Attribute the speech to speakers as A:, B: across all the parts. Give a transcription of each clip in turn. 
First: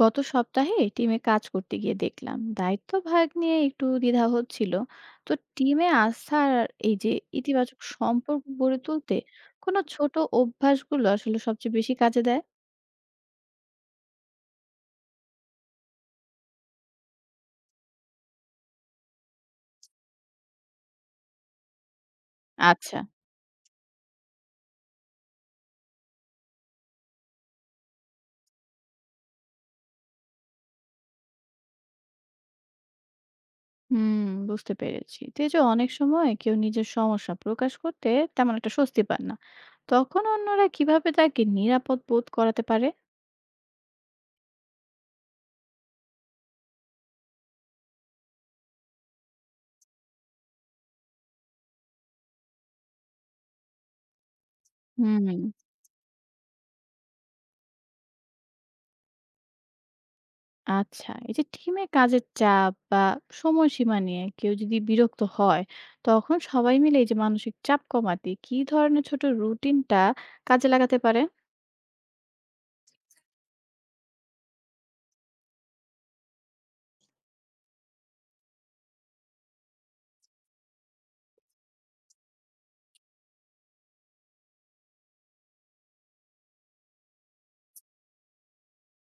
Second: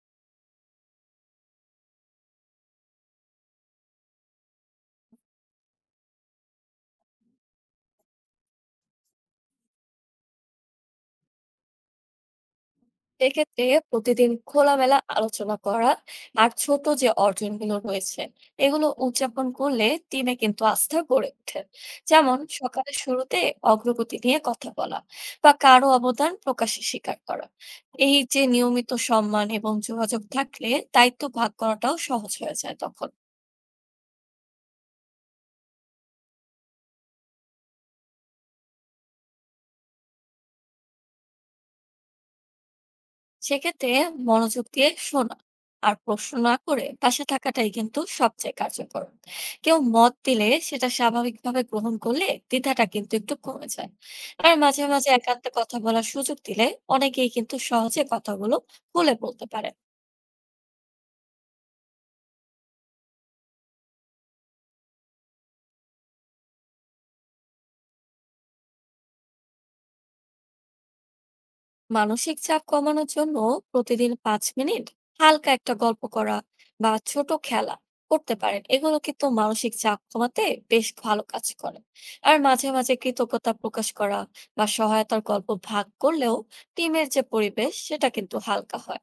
A: গত সপ্তাহে টিমে কাজ করতে গিয়ে দেখলাম দায়িত্ব ভাগ নিয়ে একটু দ্বিধা হচ্ছিল। তো টিমে আস্থা আর এই যে ইতিবাচক সম্পর্ক গড়ে তুলতে কোনো ছোট অভ্যাসগুলো আসলে সবচেয়ে বেশি কাজে দেয়?
B: এক্ষেত্রে প্রতিদিন খোলামেলা আলোচনা করা, আর ছোট যে অর্জনগুলো রয়েছে, এগুলো উদযাপন করলে টিমে কিন্তু আস্থা গড়ে ওঠে। যেমন সকালের
A: আচ্ছা।
B: শুরুতে অগ্রগতি নিয়ে কথা বলা বা কারো অবদান প্রকাশ্যে স্বীকার করা, এই যে নিয়মিত সম্মান এবং যোগাযোগ থাকলে দায়িত্ব ভাগ করাটাও সহজ হয়ে যায় তখন।
A: হুম, বুঝতে পেরেছি। তো এই যে অনেক সময় কেউ নিজের সমস্যা প্রকাশ করতে তেমন একটা স্বস্তি পান না, তখন অন্যরা কিভাবে তাকে নিরাপদ বোধ করাতে পারে?
B: সেক্ষেত্রে মনোযোগ দিয়ে শোনা আর প্রশ্ন না করে পাশে থাকাটাই কিন্তু সবচেয়ে কার্যকর। কেউ মত দিলে সেটা স্বাভাবিকভাবে গ্রহণ করলে দ্বিধাটা কিন্তু একটু কমে যায়। আর মাঝে মাঝে
A: হুম।
B: একান্তে কথা বলার সুযোগ দিলে অনেকেই কিন্তু সহজে কথাগুলো খুলে বলতে পারে।
A: আচ্ছা, এই যে টিমে কাজের চাপ বা সময়সীমা নিয়ে কেউ যদি বিরক্ত হয়, তখন সবাই মিলে এই যে মানসিক চাপ কমাতে কি ধরনের ছোট রুটিনটা কাজে লাগাতে পারে?
B: মানসিক চাপ কমানোর জন্য প্রতিদিন ৫ মিনিট হালকা একটা গল্প করা বা ছোট খেলা করতে পারেন। এগুলো কিন্তু মানসিক চাপ কমাতে বেশ ভালো কাজ করে। আর মাঝে মাঝে কৃতজ্ঞতা প্রকাশ করা বা সহায়তার গল্প ভাগ করলেও টিমের যে পরিবেশ সেটা কিন্তু হালকা হয়।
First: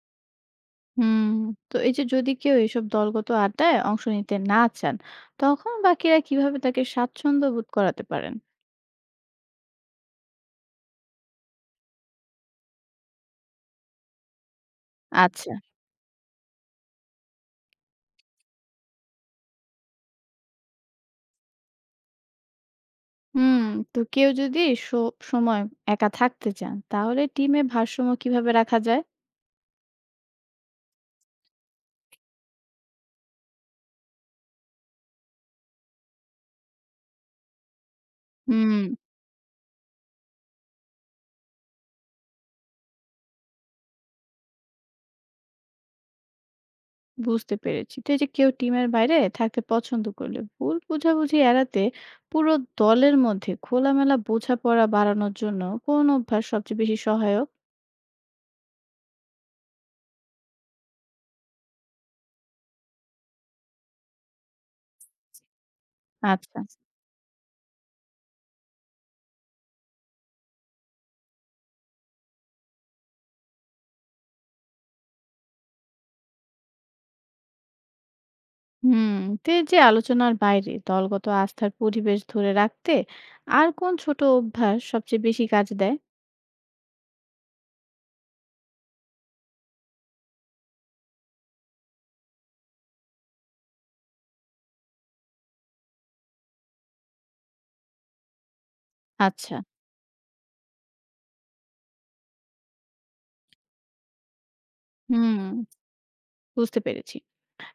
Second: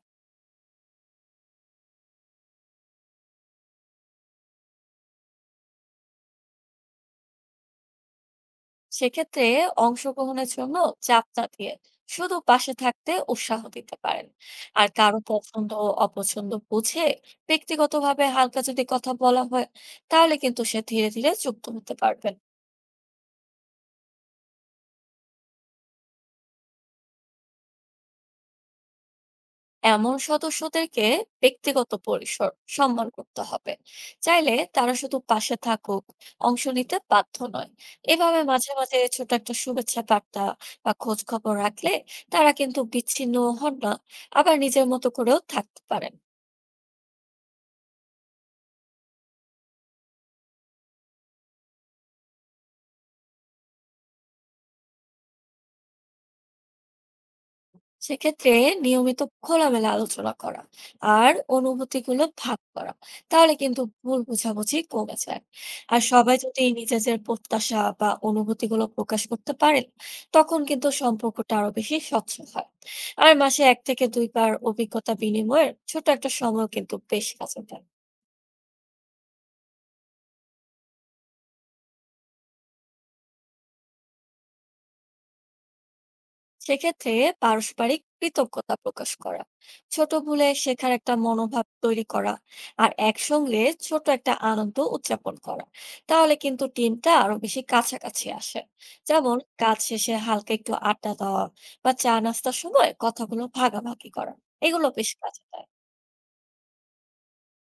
A: হুম। তো এই যে যদি কেউ এসব দলগত আড্ডায় অংশ নিতে না চান, তখন বাকিরা কিভাবে তাকে স্বাচ্ছন্দ্য বোধ করাতে পারেন?
B: সেক্ষেত্রে অংশগ্রহণের জন্য চাপ না দিয়ে শুধু পাশে থাকতে উৎসাহ দিতে পারেন। আর কারো
A: আচ্ছা।
B: পছন্দ ও অপছন্দ বুঝে ব্যক্তিগতভাবে হালকা যদি কথা বলা হয়, তাহলে কিন্তু সে ধীরে ধীরে যুক্ত হতে পারবেন।
A: হুম, তো কেউ যদি সব সময় একা থাকতে চান, তাহলে টিমে ভারসাম্য কিভাবে রাখা যায়?
B: এমন সদস্যদেরকে ব্যক্তিগত পরিসর সম্মান করতে হবে। চাইলে তারা শুধু পাশে থাকুক, অংশ নিতে বাধ্য নয়। এভাবে মাঝে
A: হুম,
B: মাঝে ছোট একটা শুভেচ্ছা বার্তা বা খোঁজ খবর রাখলে তারা কিন্তু বিচ্ছিন্ন হন না, আবার নিজের মতো করেও থাকতে পারেন।
A: বুঝতে পেরেছি। তো এই যে কেউ টিমের বাইরে থাকতে পছন্দ করলে ভুল বোঝাবুঝি এড়াতে পুরো দলের মধ্যে খোলামেলা বোঝাপড়া বাড়ানোর জন্য কোন অভ্যাস সবচেয়ে বেশি সহায়ক?
B: সেক্ষেত্রে নিয়মিত খোলামেলা আলোচনা করা আর অনুভূতিগুলো ভাগ করা, তাহলে কিন্তু ভুল বোঝাবুঝি কমে যায়। আর সবাই
A: আচ্ছা।
B: যদি নিজেদের প্রত্যাশা বা অনুভূতিগুলো প্রকাশ করতে পারেন, তখন কিন্তু সম্পর্কটা আরো বেশি স্বচ্ছ হয়। আর মাসে ১ থেকে ২ বার অভিজ্ঞতা বিনিময়ের ছোট একটা সময় কিন্তু বেশ কাজে দেয়।
A: হুম। তো এই যে আলোচনার বাইরে দলগত আস্থার পরিবেশ ধরে রাখতে আর কোন ছোট অভ্যাস সবচেয়ে বেশি কাজ দেয়?
B: সেক্ষেত্রে পারস্পরিক কৃতজ্ঞতা প্রকাশ করা, ছোট ভুলে শেখার একটা মনোভাব তৈরি করা, আর একসঙ্গে ছোট একটা আনন্দ উদযাপন করা, তাহলে কিন্তু টিমটা আরো বেশি কাছাকাছি আসে। যেমন
A: আচ্ছা।
B: কাজ শেষে হালকা একটু আড্ডা দেওয়া বা চা নাস্তার সময় কথাগুলো ভাগাভাগি করা, এগুলো বেশ কাজে
A: হুম,
B: দেয়।
A: বুঝতে পেরেছি।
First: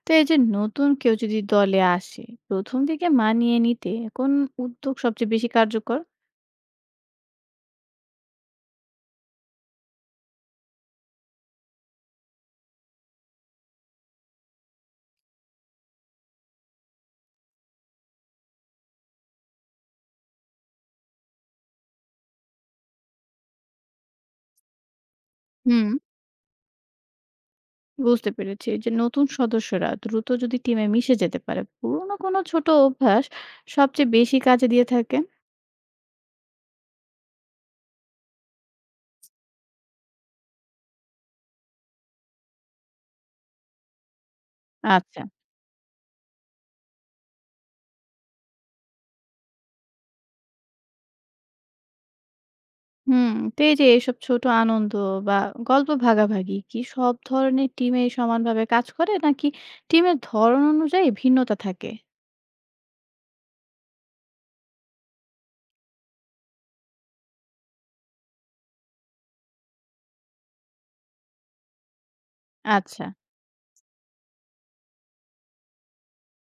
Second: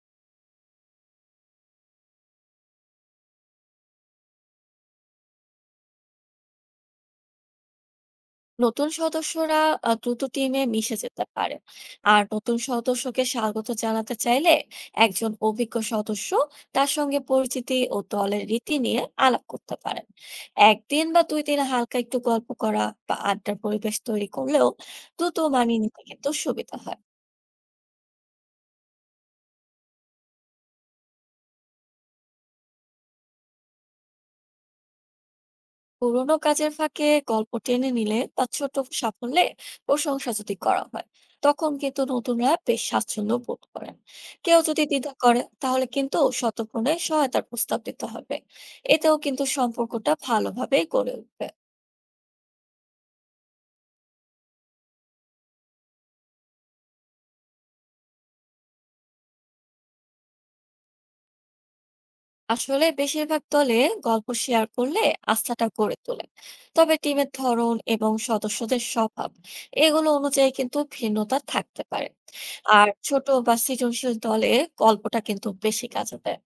A: তো এই যে নতুন কেউ যদি দলে আসে, প্রথম দিকে মানিয়ে নিতে কোন উদ্যোগ সবচেয়ে বেশি কার্যকর?
B: নতুন সদস্যরা দ্রুত টিমে মিশে যেতে পারে। আর নতুন সদস্যকে স্বাগত জানাতে চাইলে একজন অভিজ্ঞ সদস্য তার সঙ্গে পরিচিতি ও দলের রীতি নিয়ে আলাপ করতে পারেন। একদিন বা ২ দিন হালকা একটু গল্প করা বা আড্ডার পরিবেশ তৈরি করলেও দ্রুত মানিয়ে
A: হুম,
B: নিতে কিন্তু সুবিধা হয়।
A: বুঝতে পেরেছি। যে নতুন সদস্যরা দ্রুত যদি টিমে মিশে যেতে পারে পুরোনো কোনো ছোট অভ্যাস সবচেয়ে বেশি কাজে দিয়ে থাকে?
B: পুরোনো কাজের ফাঁকে গল্প টেনে নিলে বা ছোট সাফল্যে প্রশংসা যদি করা হয়, তখন কিন্তু নতুনরা বেশ স্বাচ্ছন্দ্য বোধ করেন। কেউ যদি দ্বিধা
A: আচ্ছা।
B: করে তাহলে কিন্তু শতগুণে সহায়তার প্রস্তাব দিতে হবে। এতেও কিন্তু সম্পর্কটা ভালোভাবে গড়ে উঠবে।
A: হুম, তো এই যে এইসব ছোট আনন্দ বা গল্প ভাগাভাগি কি সব ধরনের টিমে সমানভাবে কাজ করে, নাকি টিমের ধরন অনুযায়ী ভিন্নতা থাকে?
B: আসলে বেশিরভাগ দলে গল্প শেয়ার করলে আস্থাটা গড়ে তোলে। তবে টিমের ধরন এবং সদস্যদের স্বভাব, এগুলো অনুযায়ী কিন্তু ভিন্নতা থাকতে পারে। আর
A: আচ্ছা,
B: ছোট বা সৃজনশীল দলে গল্পটা কিন্তু বেশি কাজে দেয়।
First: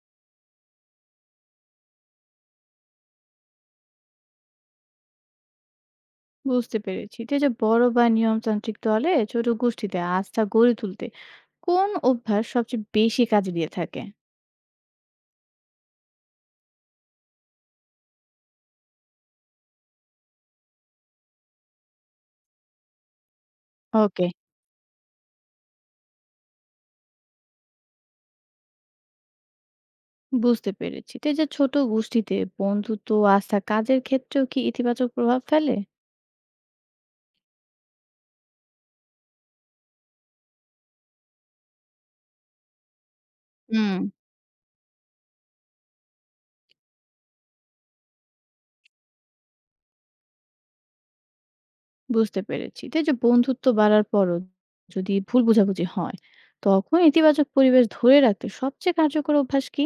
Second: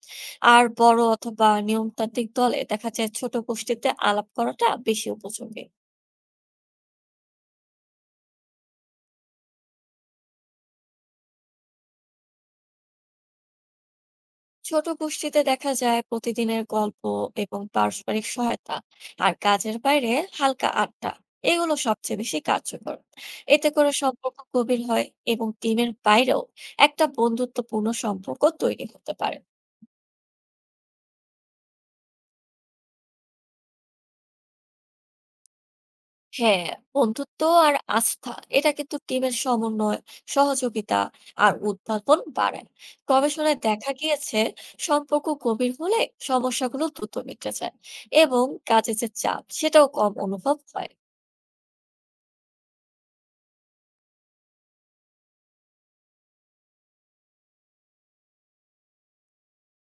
B: আর বড় অথবা নিয়মতান্ত্রিক দলে দেখা যায় ছোট গোষ্ঠীতে আলাপ করাটা বেশি উপযোগী।
A: বুঝতে পেরেছি। তো এই যে বড় বা নিয়মতান্ত্রিক দলে ছোট গোষ্ঠীতে আস্থা গড়ে তুলতে কোন অভ্যাস সবচেয়ে বেশি কাজে দিয়ে থাকে?
B: ছোট গোষ্ঠীতে দেখা যায় প্রতিদিনের গল্প এবং পারস্পরিক সহায়তা, আর কাজের বাইরে হালকা আড্ডা, এগুলো সবচেয়ে বেশি কার্যকর। এতে করে
A: ওকে,
B: সম্পর্ক গভীর হয় এবং টিমের বাইরেও একটা বন্ধুত্বপূর্ণ সম্পর্ক তৈরি হতে পারে।
A: বুঝতে পেরেছি। তো এই যে ছোট গোষ্ঠীতে বন্ধুত্ব, আস্থা, কাজের ক্ষেত্রেও কি ইতিবাচক প্রভাব ফেলে?
B: হ্যাঁ, বন্ধুত্ব আর আস্থা, এটা কিন্তু টিমের সমন্বয়, সহযোগিতা আর উদ্ভাবন বাড়ায়। গবেষণায় দেখা
A: হুম,
B: গিয়েছে সম্পর্ক গভীর হলে সমস্যাগুলো দ্রুত মিটে যায় এবং কাজে যে চাপ সেটাও কম অনুভব হয়।
A: বুঝতে পেরেছি। তো এই যে বন্ধুত্ব বাড়ার পরও যদি ভুল বোঝাবুঝি হয়, তখন ইতিবাচক পরিবেশ ধরে রাখতে সবচেয়ে কার্যকর অভ্যাস কি?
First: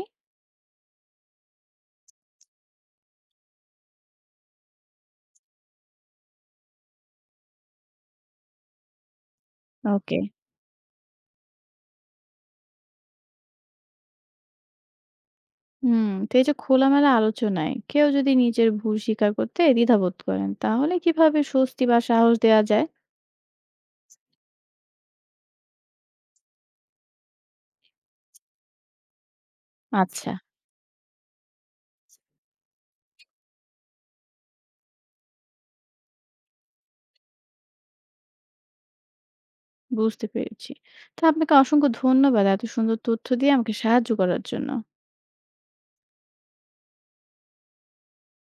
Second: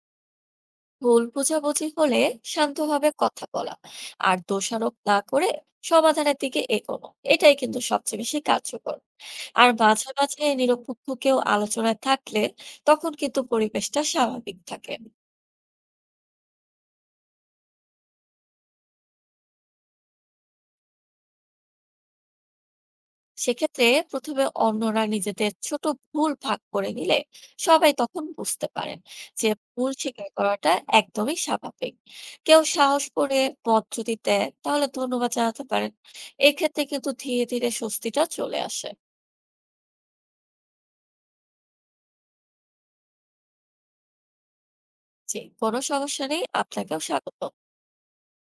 B: ভুল বোঝাবুঝি হলে শান্তভাবে কথা বলা আর দোষারোপ না করে সমাধানের দিকে এগোনো, এটাই কিন্তু সবচেয়ে বেশি কার্যকর। আর মাঝে
A: ওকে।
B: মাঝে নিরপেক্ষ কেউ আলোচনায় থাকলে তখন কিন্তু পরিবেশটা স্বাভাবিক থাকে।
A: হুম। তো এই যে খোলামেলা আলোচনায় কেউ যদি নিজের ভুল স্বীকার করতে দ্বিধাবোধ করেন, তাহলে কিভাবে স্বস্তি বা সাহস দেওয়া যায়?
B: সেক্ষেত্রে প্রথমে অন্যরা নিজেদের ছোট ভুল ভাগ করে নিলে সবাই তখন বুঝতে পারেন যে ভুল স্বীকার
A: আচ্ছা,
B: করাটা একদমই স্বাভাবিক। কেউ সাহস করে পথ যদি দেয় তাহলে ধন্যবাদ জানাতে পারেন। এক্ষেত্রে কিন্তু ধীরে ধীরে স্বস্তিটা চলে আসে।
A: বুঝতে পেরেছি। তো আপনাকে অসংখ্য ধন্যবাদ এত সুন্দর তথ্য দিয়ে আমাকে সাহায্য করার জন্য।
B: জি, কোনো সমস্যা নেই। আপনাকেও স্বাগত।